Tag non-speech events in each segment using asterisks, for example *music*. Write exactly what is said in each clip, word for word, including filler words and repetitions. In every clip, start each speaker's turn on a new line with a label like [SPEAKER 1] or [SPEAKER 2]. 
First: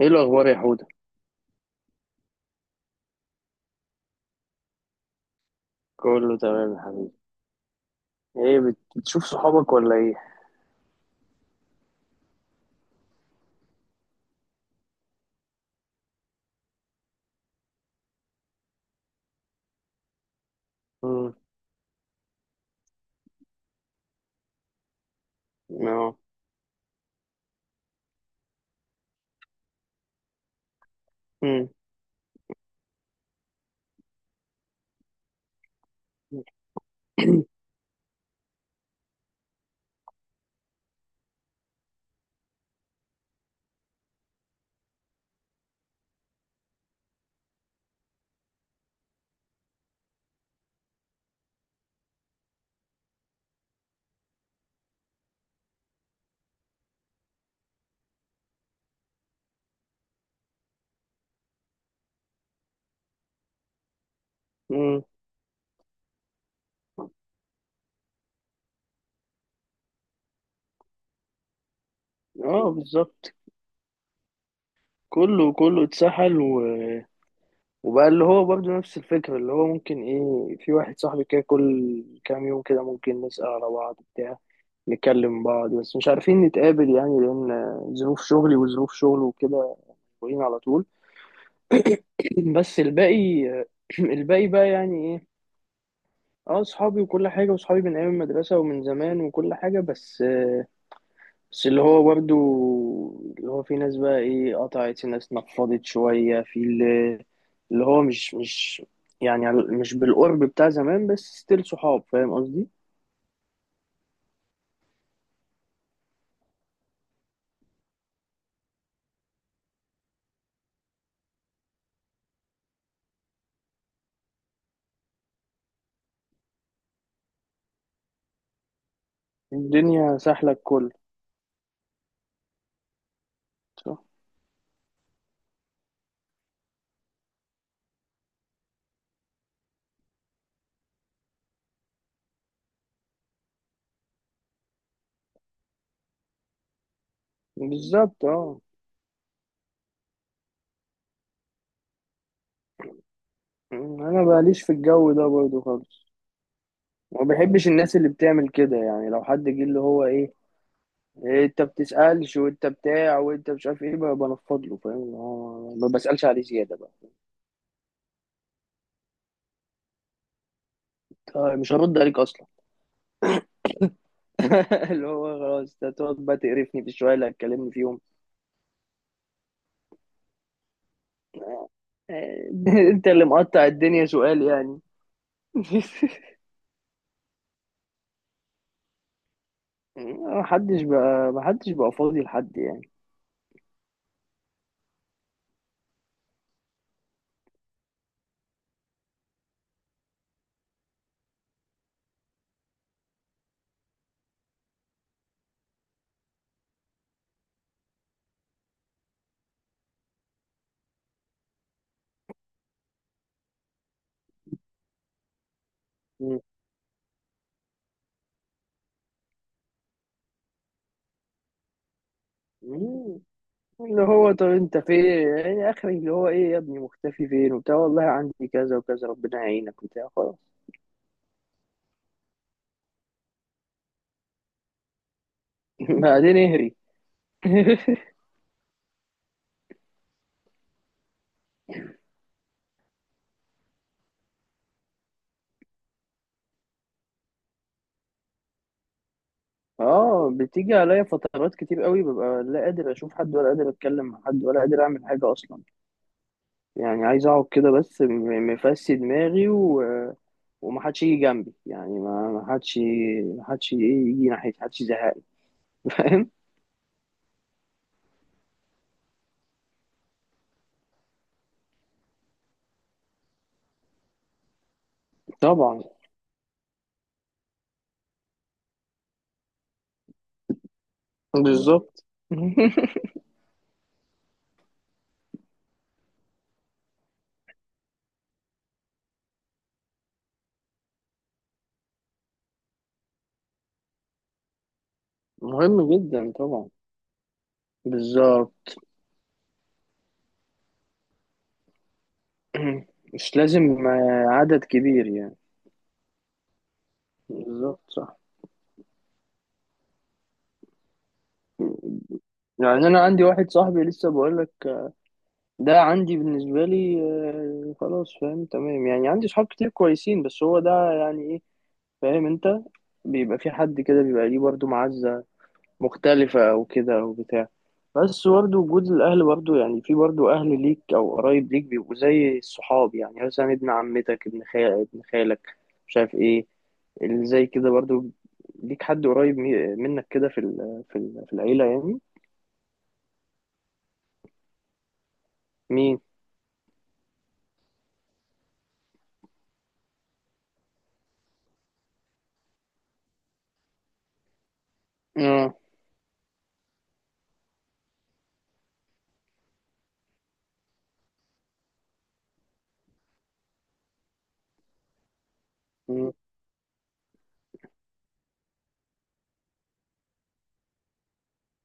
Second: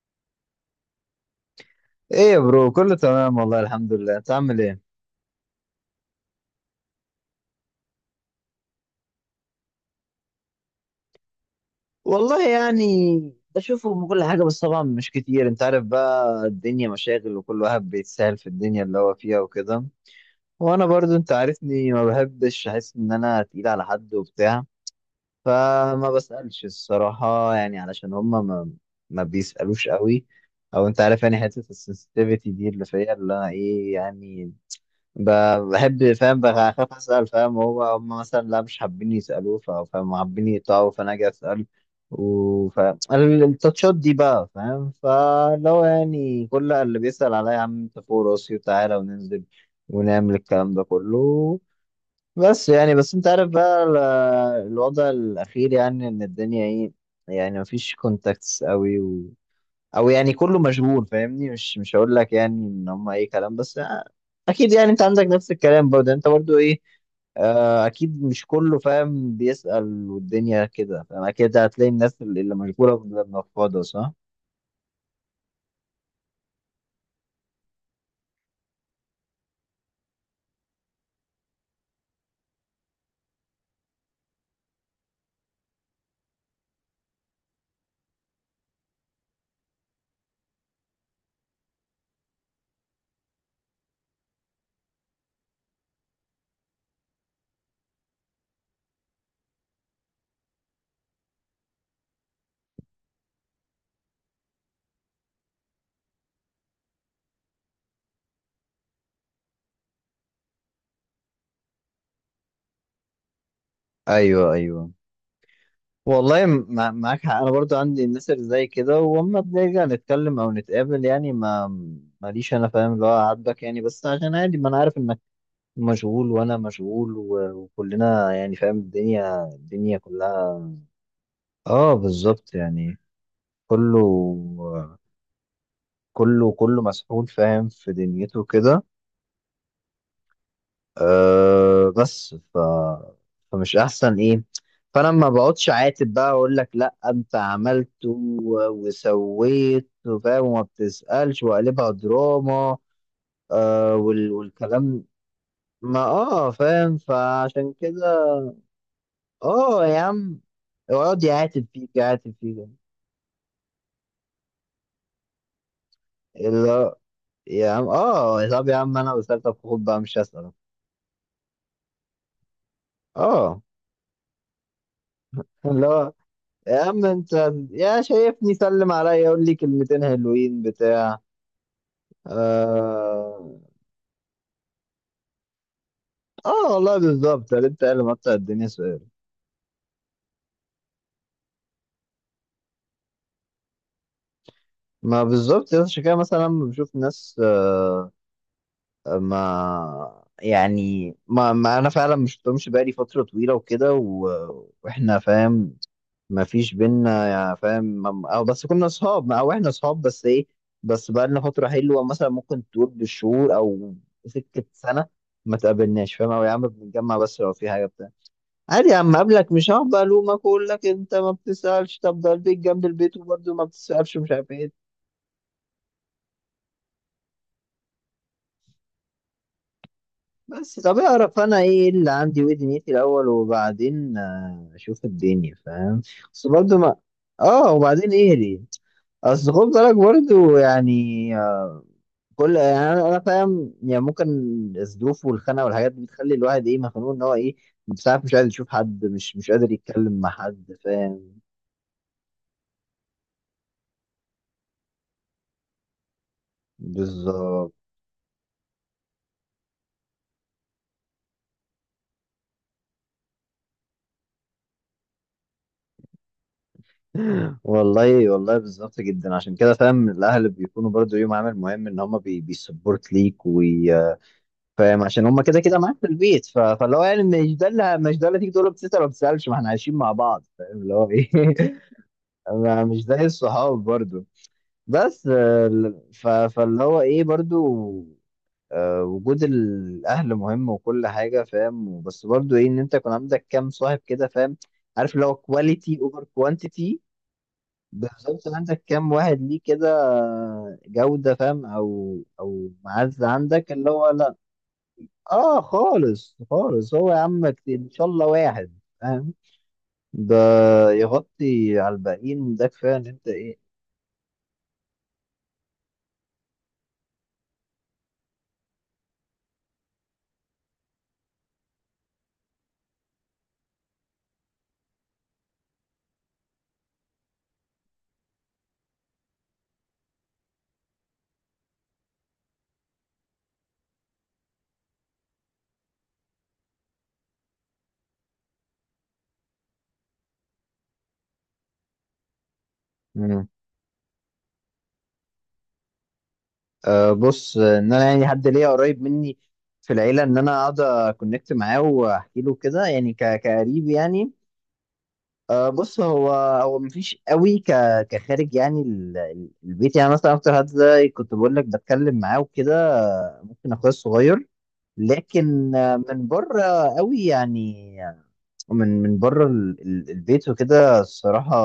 [SPEAKER 1] ايه الاخبار يا حوده؟
[SPEAKER 2] ايه يا برو؟ كله تمام والله، الحمد لله. انت عامل ايه؟
[SPEAKER 1] كله تمام يا حبيبي. ايه بت- بتشوف صحابك ولا ايه؟
[SPEAKER 2] والله يعني، بشوفه من كل حاجة، بس طبعا مش كتير، انت عارف بقى، الدنيا مشاغل وكل واحد بيتسهل في الدنيا اللي هو فيها وكده. وانا برضو انت
[SPEAKER 1] امم.
[SPEAKER 2] عارفني، ما بحبش احس ان انا تقيل على حد وبتاع. فما
[SPEAKER 1] اه.
[SPEAKER 2] بسألش الصراحة يعني علشان هما ما, ما بيسألوش قوي. او انت عارف يعني، حتة
[SPEAKER 1] امم.
[SPEAKER 2] السنسيتيفيتي دي اللي فيا اللي انا ايه يعني. ب- بحب، فاهم، بخاف اسال، فاهم هو هم مثلا لا مش حابين يسالوه، ف- فاهم حابين يقطعوا، فانا اجي اسال. وف التاتشات دي بقى، فاهم، فلو يعني كل اللي بيسال عليا، يا عم انت فوق راسي وتعالى وننزل ونعمل الكلام ده كله. بس يعني بس انت عارف بقى ال- الوضع الاخير، يعني ان الدنيا ايه، يعني مفيش كونتاكتس قوي، او يعني كله مشغول فاهمني، مش مش هقول لك يعني ان هم اي كلام، بس آه، اكيد يعني انت
[SPEAKER 1] امم.
[SPEAKER 2] عندك نفس الكلام برضه، يعني انت برضه ايه. آه، اكيد مش كله فاهم بيسأل والدنيا كده، فاهم، اكيد هتلاقي الناس اللي اللي
[SPEAKER 1] اه،
[SPEAKER 2] مشغوله بتبقى
[SPEAKER 1] بالظبط.
[SPEAKER 2] منفضه، صح.
[SPEAKER 1] كله كله اتسحل، و... وبقى اللي هو برضه نفس الفكره اللي هو ممكن ايه في واحد صاحبي كده كل كام يوم كده ممكن نسأل على بعض بتاع، نكلم بعض بس مش عارفين نتقابل يعني لان ظروف شغلي وظروف شغله وكده، مشغولين على طول. بس الباقي *clears throat* الباقي بقى يعني ايه، اه صحابي وكل حاجة وصحابي من أيام المدرسة ومن زمان وكل حاجة بس آه، بس اللي هو برضه، اللي هو في ناس بقى ايه قطعت، في ناس نفضت شوية، في اللي, اللي هو مش مش يعني على- مش بالقرب بتاع زمان، بس ستيل صحاب، فاهم قصدي.
[SPEAKER 2] ايوه، ايوه، والله مع- معاك حق. انا برضو عندي الناس اللي زي كده، واما بنرجع نتكلم او نتقابل يعني ما ماليش انا فاهم اللي هو عاتبك يعني، بس عشان عادي، ما انا عارف انك مشغول وانا مشغول و- وكلنا يعني فاهم، الدنيا الدنيا
[SPEAKER 1] الدنيا سهلة
[SPEAKER 2] كلها.
[SPEAKER 1] الكل.
[SPEAKER 2] اه بالظبط يعني كله
[SPEAKER 1] صح.
[SPEAKER 2] كله كله مسحول فاهم في دنيته كده. آه بس ف فمش احسن ايه. فانا ما بقعدش عاتب بقى اقول لك لا، انت عملت
[SPEAKER 1] بالظبط، اه.
[SPEAKER 2] و- وسويت فاهم وما بتسألش وقلبها دراما. آه
[SPEAKER 1] أنا
[SPEAKER 2] وال...
[SPEAKER 1] ماليش في
[SPEAKER 2] والكلام.
[SPEAKER 1] الجو ده برضه
[SPEAKER 2] ما،
[SPEAKER 1] خالص،
[SPEAKER 2] اه فاهم،
[SPEAKER 1] وما بحبش
[SPEAKER 2] فعشان
[SPEAKER 1] الناس اللي
[SPEAKER 2] كده.
[SPEAKER 1] بتعمل كده. يعني لو حد جه اللي
[SPEAKER 2] اه، يا
[SPEAKER 1] هو ايه،
[SPEAKER 2] عم، اقعد
[SPEAKER 1] إيه انت
[SPEAKER 2] يعاتب فيك يعاتب
[SPEAKER 1] بتسألش وانت
[SPEAKER 2] فيك.
[SPEAKER 1] بتاع وانت مش عارف ايه بقى بنفض له، فاهم اللي هو ما بسألش عليه
[SPEAKER 2] اللي
[SPEAKER 1] زيادة بقى.
[SPEAKER 2] هو، يا عم، اه طب يا عم انا وصلت، طب خد بقى مش هسأل.
[SPEAKER 1] طيب مش هرد عليك اصلا.
[SPEAKER 2] اه،
[SPEAKER 1] *laughs* اللي هو خلاص انت
[SPEAKER 2] اللي هو،
[SPEAKER 1] هتقعد بقى
[SPEAKER 2] يا
[SPEAKER 1] تقرفني في
[SPEAKER 2] عم
[SPEAKER 1] الشوية اللي
[SPEAKER 2] انت،
[SPEAKER 1] هتكلمني فيهم.
[SPEAKER 2] يا شايفني سلم عليا يقول لي كلمتين حلوين بتاع.
[SPEAKER 1] آه، *laughs* انت اللي
[SPEAKER 2] اه،
[SPEAKER 1] مقطع الدنيا سؤال يعني. *laughs*
[SPEAKER 2] اه، والله بالظبط اللي انت قال، مقطع الدنيا سؤال.
[SPEAKER 1] محدش بقى محدش بقى فاضي لحد يعني.
[SPEAKER 2] ما بالظبط، يا عشان كده مثلا لما بشوف ناس، آه ما يعني ما, ما انا فعلا مش شفتهمش بقالي فتره طويله وكده و... واحنا فاهم، ما فيش بينا، يا فاهم، مم- أو بس كنا اصحاب او احنا اصحاب بس ايه، بس بقى لنا فتره حلوه مثلا، ممكن تقول بالشهور او سكه سنه ما تقابلناش، فاهم،
[SPEAKER 1] مم.
[SPEAKER 2] او يا عم بنتجمع بس لو في حاجه بتاع. عادي يا عم، قبلك مش هقعد بقى الومك اقول لك انت ما بتسالش، طب ده البيت جنب البيت
[SPEAKER 1] مم.
[SPEAKER 2] وبرده ما
[SPEAKER 1] اللي
[SPEAKER 2] بتسالش، مش
[SPEAKER 1] هو طب
[SPEAKER 2] عارف ايه.
[SPEAKER 1] انت فين يعني اخري، اللي هو ايه يا ابني مختفي فين وبتاع، والله عندي كذا وكذا، ربنا يعينك وبتاع، خلاص.
[SPEAKER 2] بس طب اعرف انا ايه اللي عندي وايه دنيتي الاول، وبعدين آه، اشوف الدنيا،
[SPEAKER 1] *laughs*
[SPEAKER 2] فاهم.
[SPEAKER 1] بعدين
[SPEAKER 2] بس
[SPEAKER 1] اهري.
[SPEAKER 2] برده ما، اه
[SPEAKER 1] *laughs*
[SPEAKER 2] وبعدين ايه ليه؟ اصل خد بالك برضو يعني، آه، كل يعني انا أنا فاهم، يعني ممكن الظروف والخناقه والحاجات دي بتخلي الواحد ايه، مخنوق ان هو ايه، ساعات مش قادر يشوف حد، مش مش قادر يتكلم مع
[SPEAKER 1] اه، بتيجي
[SPEAKER 2] حد،
[SPEAKER 1] عليا
[SPEAKER 2] فاهم.
[SPEAKER 1] فترات كتير قوي ببقى لا قادر اشوف حد، ولا قادر اتكلم مع حد، ولا قادر اعمل حاجه اصلا. يعني عايز اقعد كده،
[SPEAKER 2] بالظبط.
[SPEAKER 1] بس م- مفسي دماغي، و... ومحدش يجي جنبي يعني، ما محدش، محدش ايه يجي ناحيتي، محدش يزهقني. *laughs* فاهم.
[SPEAKER 2] والله والله بالظبط جدا، عشان كده فاهم الاهل بيكونوا برضو ليهم عامل مهم، ان هم بي بيسبورت ليك، وفاهم عشان هم كده كده
[SPEAKER 1] طبعا.
[SPEAKER 2] معاك في البيت، ف- فاللي هو يعني مش ده اللي مش ده اللي تيجي تقول له بتسال ولا ما بتسالش، ما احنا عايشين مع بعض فاهم اللي هو ايه
[SPEAKER 1] بالظبط.
[SPEAKER 2] *laughs* ما-
[SPEAKER 1] *laughs*
[SPEAKER 2] مش زي الصحاب برضو. بس، آه، ف- فاللي هو ايه برضو، آه، وجود الاهل مهم وكل حاجه فاهم، بس برضو ايه ان انت يكون عندك كام صاحب كده، فاهم، عارف اللي هو
[SPEAKER 1] مهم
[SPEAKER 2] كواليتي اوفر
[SPEAKER 1] جدا طبعا.
[SPEAKER 2] كوانتيتي. بالظبط، إن
[SPEAKER 1] بالظبط.
[SPEAKER 2] عندك كام واحد ليه كده، جوده فاهم، او او
[SPEAKER 1] *clears throat*
[SPEAKER 2] معزه
[SPEAKER 1] مش
[SPEAKER 2] عندك
[SPEAKER 1] لازم
[SPEAKER 2] اللي هو
[SPEAKER 1] آه،
[SPEAKER 2] لا.
[SPEAKER 1] عدد كبير يعني.
[SPEAKER 2] اه، خالص خالص، هو يا عم كتير، ان
[SPEAKER 1] بالظبط،
[SPEAKER 2] شاء
[SPEAKER 1] صح.
[SPEAKER 2] الله واحد فاهم ده يغطي على الباقيين، ده
[SPEAKER 1] يعني
[SPEAKER 2] كفايه
[SPEAKER 1] انا
[SPEAKER 2] ان
[SPEAKER 1] عندي
[SPEAKER 2] انت
[SPEAKER 1] واحد
[SPEAKER 2] ايه.
[SPEAKER 1] صاحبي، لسه بقول لك ده عندي بالنسبة لي. آه، خلاص فاهم، تمام يعني، عندي صحاب كتير كويسين، بس هو ده يعني ايه، فاهم انت، بيبقى في حد كده بيبقى ليه برضه معزة مختلفة او كده او بتاع. بس برضه وجود الاهل، برضه يعني في برضه اهل ليك او قرايب ليك بيبقوا زي الصحاب، يعني مثلا ابن عمتك، ابن خالك، ابن خالك مش عارف ايه، اللي زي كده برضه ليك حد قريب مي- منك كده في ال- في ال- في العيلة يعني. مين؟
[SPEAKER 2] أه بص، ان انا يعني حد ليا قريب مني في العيله ان انا اقعد اكونكت معاه واحكي له كده، يعني ك- كقريب يعني.
[SPEAKER 1] اه
[SPEAKER 2] أه بص، هو هو مفيش قوي ك كخارج، يعني ال- ال- البيت، يعني مثلا اكتر حد ده كنت بقول لك بتكلم معاه وكده، آه، ممكن اخويا الصغير. لكن آه، من بره قوي يعني، من من بره ال- ال- البيت وكده الصراحه،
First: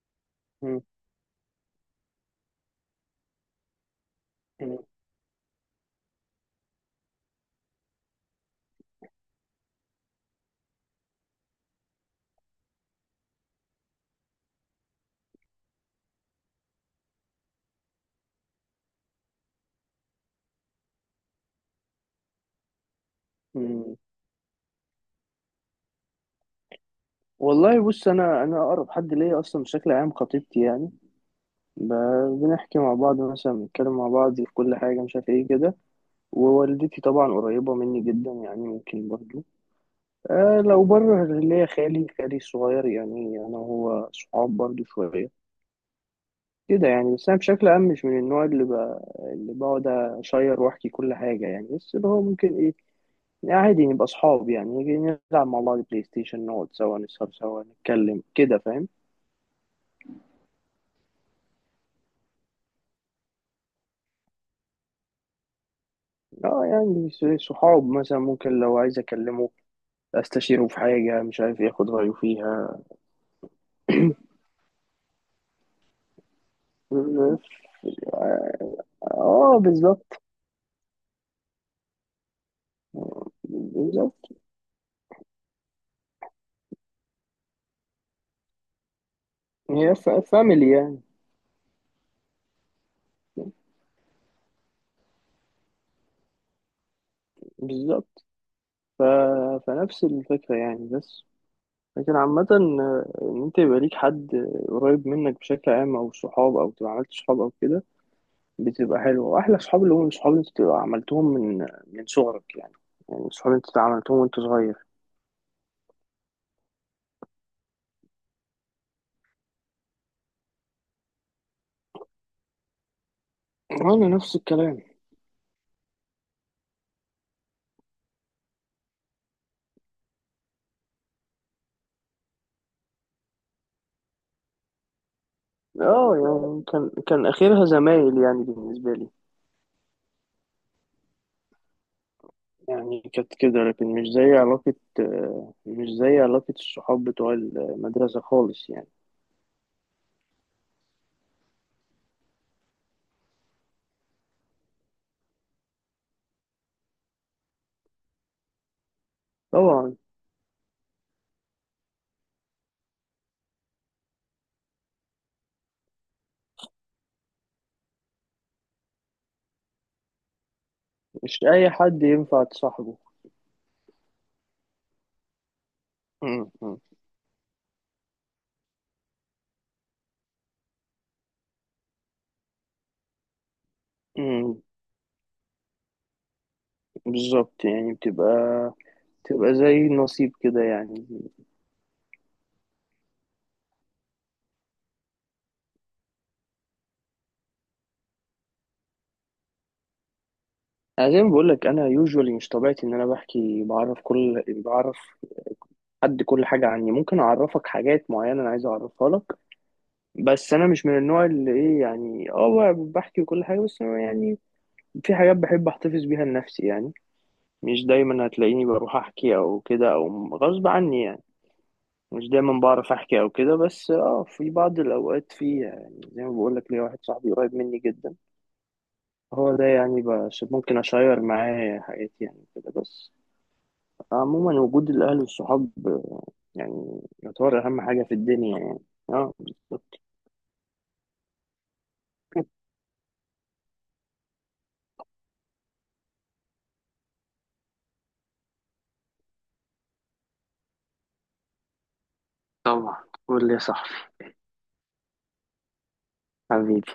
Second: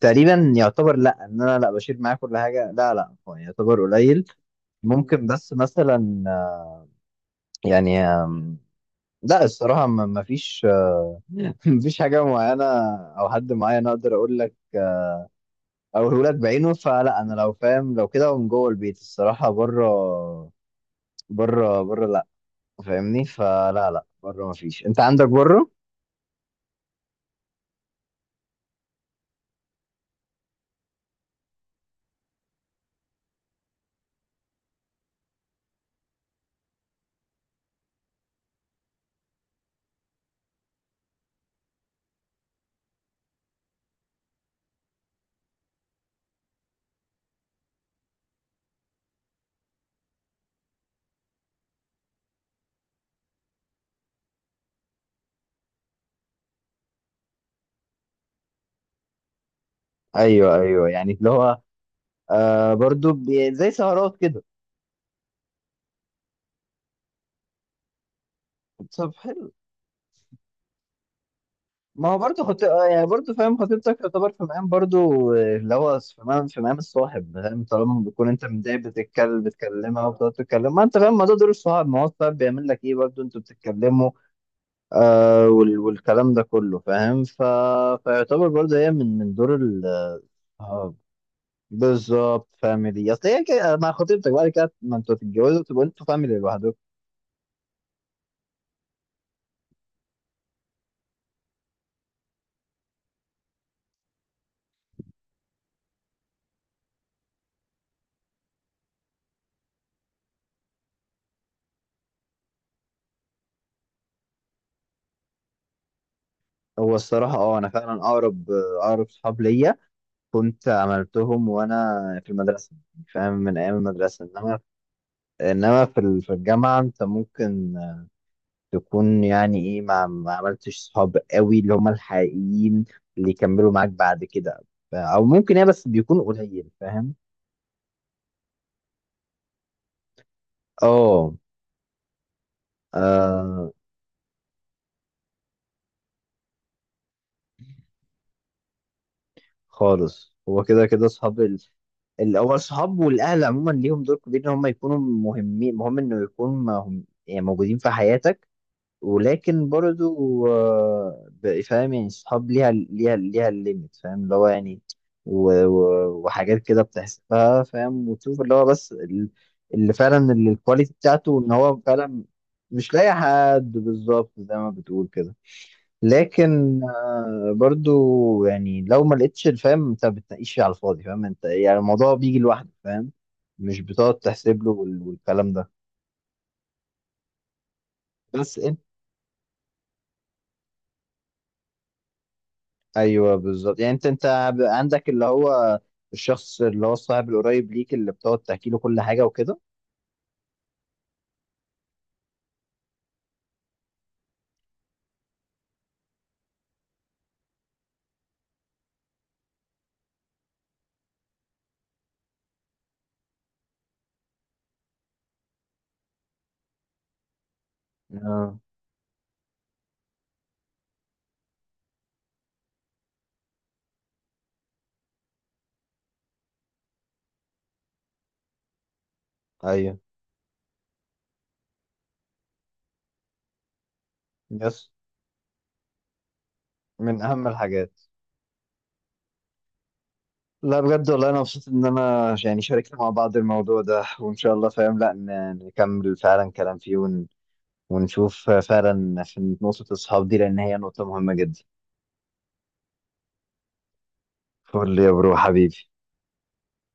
[SPEAKER 2] تقريبا يعتبر لا، ان انا لا بشيل معاه كل حاجه، لا، لا، هو يعتبر قليل. ممكن بس مثلا آه، يعني آم، لا الصراحة ما ما فيش آه، *laughs* ما فيش حاجة معينة أو حد معين أقدر أقول لك أقوله لك بعينه. فلا أنا لو فاهم، لو كده، من جوه البيت الصراحة. بره، بره، بره، لا فاهمني، فلا، لا بره ما فيش. أنت عندك بره؟
[SPEAKER 1] والله بص، انا انا اقرب حد ليا اصلا بشكل عام خطيبتي يعني، ب- بنحكي مع بعض، مثلا بنتكلم مع بعض في كل حاجه، مش عارف ايه كده. ووالدتي طبعا قريبه مني جدا يعني، ممكن برضو آه لو بره اللي هي خالي خالي الصغير، يعني انا وهو صحاب برضو شويه كده يعني. بس انا بشكل عام مش من النوع اللي ب... اللي بقعد اشير واحكي كل حاجه يعني، بس اللي هو ممكن ايه، يعني عادي نبقى صحاب، يعني نيجي نلعب مع بعض بلاي ستيشن، نقعد سوا، نسهر سوا، نتكلم كده، فاهم.
[SPEAKER 2] أيوه، أيوه، يعني اللي هو آه برضو بي- زي سهرات
[SPEAKER 1] اه يعني س- صحاب، مثلا ممكن لو عايز
[SPEAKER 2] كده.
[SPEAKER 1] اكلمه، استشيره في حاجة، مش عارف ياخد
[SPEAKER 2] ما
[SPEAKER 1] رأيه
[SPEAKER 2] هو برضه خط...
[SPEAKER 1] فيها.
[SPEAKER 2] آه يعني برضه فاهم خطيبتك تعتبر في مقام برضه، آه، اللي هو في مقام في مقام الصاحب فاهم، طالما بتكون انت متضايق بتتكلم
[SPEAKER 1] اه
[SPEAKER 2] بتكلمها
[SPEAKER 1] بالظبط.
[SPEAKER 2] وبتقعد تتكلم، ما انت فاهم، ما ده دور الصاحب، ما هو الصاحب بيعمل لك ايه برضه، انتوا بتتكلموا،
[SPEAKER 1] بالظبط.
[SPEAKER 2] آه وال... والكلام ده كله فاهم ف... فيعتبر برضه هي من من دور ال
[SPEAKER 1] هي ف- فاميلي
[SPEAKER 2] آه،
[SPEAKER 1] يعني.
[SPEAKER 2] بالظبط، فاميلي، اصل هي كده، مع خطيبتك بعد كده ما انتوا تتجوزوا تبقوا انتوا فاميلي لوحدكم.
[SPEAKER 1] بالظبط. ف... فنفس الفكرة يعني. بس لكن عامة، آه، إن أنت يبقى ليك حد قريب منك بشكل عام، أو صحاب، أو تبقى عملت صحاب أو كده، بتبقى حلوة. وأحلى صحاب اللي هم الصحاب اللي أنت بتبقى عملتهم من من صغرك يعني، يعني صحاب أنت عملتهم وأنت صغير.
[SPEAKER 2] هو الصراحة اه انا فعلا اقرب، آه، اقرب صحاب ليا كنت عملتهم وانا في المدرسه، يعني فاهم من ايام
[SPEAKER 1] وأنا
[SPEAKER 2] المدرسه.
[SPEAKER 1] نفس
[SPEAKER 2] انما
[SPEAKER 1] الكلام.
[SPEAKER 2] انما في ال- في الجامعه انت ممكن تكون يعني ايه ما, ما عملتش صحاب قوي اللي هم الحقيقيين اللي يكملوا معاك بعد كده، ف- او ممكن ايه بس
[SPEAKER 1] اه
[SPEAKER 2] بيكون
[SPEAKER 1] يعني
[SPEAKER 2] قليل
[SPEAKER 1] كان
[SPEAKER 2] فاهم.
[SPEAKER 1] كان اخرها زمايل يعني بالنسبه لي،
[SPEAKER 2] اه،
[SPEAKER 1] يعني كانت كده
[SPEAKER 2] آه،
[SPEAKER 1] لكن مش زي علاقه، آه، مش زي علاقه الصحاب بتوع المدرسه خالص يعني.
[SPEAKER 2] خالص هو كده كده صحاب ال- الاول. صحاب والاهل عموما ليهم دور كبير ان هم يكونوا مهمين، مهم انه يكون مهم يعني موجودين في حياتك. ولكن
[SPEAKER 1] طبعا.
[SPEAKER 2] برضو آه، ب- فاهم يعني الصحاب ليها ليها ليها الليميت فاهم اللي هو يعني، و- و- وحاجات كده بتحسبها فاهم، وتشوف اللي هو بس ال- اللي فعلا ال- الكواليتي بتاعته
[SPEAKER 1] مش
[SPEAKER 2] ان
[SPEAKER 1] اي
[SPEAKER 2] هو
[SPEAKER 1] حد
[SPEAKER 2] فعلا
[SPEAKER 1] ينفع
[SPEAKER 2] مش
[SPEAKER 1] تصاحبه.
[SPEAKER 2] لاقي حد، بالظبط زي ما بتقول كده.
[SPEAKER 1] م- م-
[SPEAKER 2] لكن آه، برضو يعني لو ما لقيتش الفهم انت بتناقش على الفاضي، فاهم انت يعني، الموضوع بيجي لوحده، فاهم، مش بتقعد
[SPEAKER 1] م-
[SPEAKER 2] تحسب له وال- والكلام ده.
[SPEAKER 1] بالظبط يعني
[SPEAKER 2] بس.
[SPEAKER 1] بتبقى بتبقى زي النصيب كده يعني.
[SPEAKER 2] ايوه بالظبط يعني انت انت ب- عندك اللي هو الشخص اللي هو الصاحب القريب ليك اللي بتقعد تحكي له كل حاجه وكده.
[SPEAKER 1] انا زي ما بقول لك، انا يوجوالي مش طبيعتي ان انا بحكي، بعرف كل بعرف حد كل حاجه عني، ممكن اعرفك حاجات معينه انا عايز اعرفها لك، بس انا مش من النوع اللي ايه يعني، اه ب- بحكي وكل حاجه، بس أنا يعني في حاجات بحب احتفظ بيها لنفسي يعني. مش دايما
[SPEAKER 2] اه.
[SPEAKER 1] هتلاقيني بروح احكي او كده او غصب عني يعني، مش دايما بعرف احكي او كده. بس اه في بعض الاوقات، في يعني زي ما بقول لك ليا واحد صاحبي قريب مني جدا، هو ده
[SPEAKER 2] ايوه.
[SPEAKER 1] يعني. بس ممكن اشير معاه حياتي يعني كده بس. عموما
[SPEAKER 2] يس.
[SPEAKER 1] وجود الاهل والصحاب يعني
[SPEAKER 2] من اهم
[SPEAKER 1] يعتبر اهم
[SPEAKER 2] الحاجات.
[SPEAKER 1] حاجه في الدنيا يعني. اه
[SPEAKER 2] لا بجد، والله انا مبسوط ان انا يعني شاركنا مع بعض الموضوع ده، وان شاء الله فاهم لا ن- نكمل فعلا كلام فيه ون... ونشوف فعلا في نقطه الصحاب دي، لان هي نقطه مهمه جدا.
[SPEAKER 1] طبعا. قول لي يا صاحبي.
[SPEAKER 2] فول يا برو حبيبي.
[SPEAKER 1] حبيبي.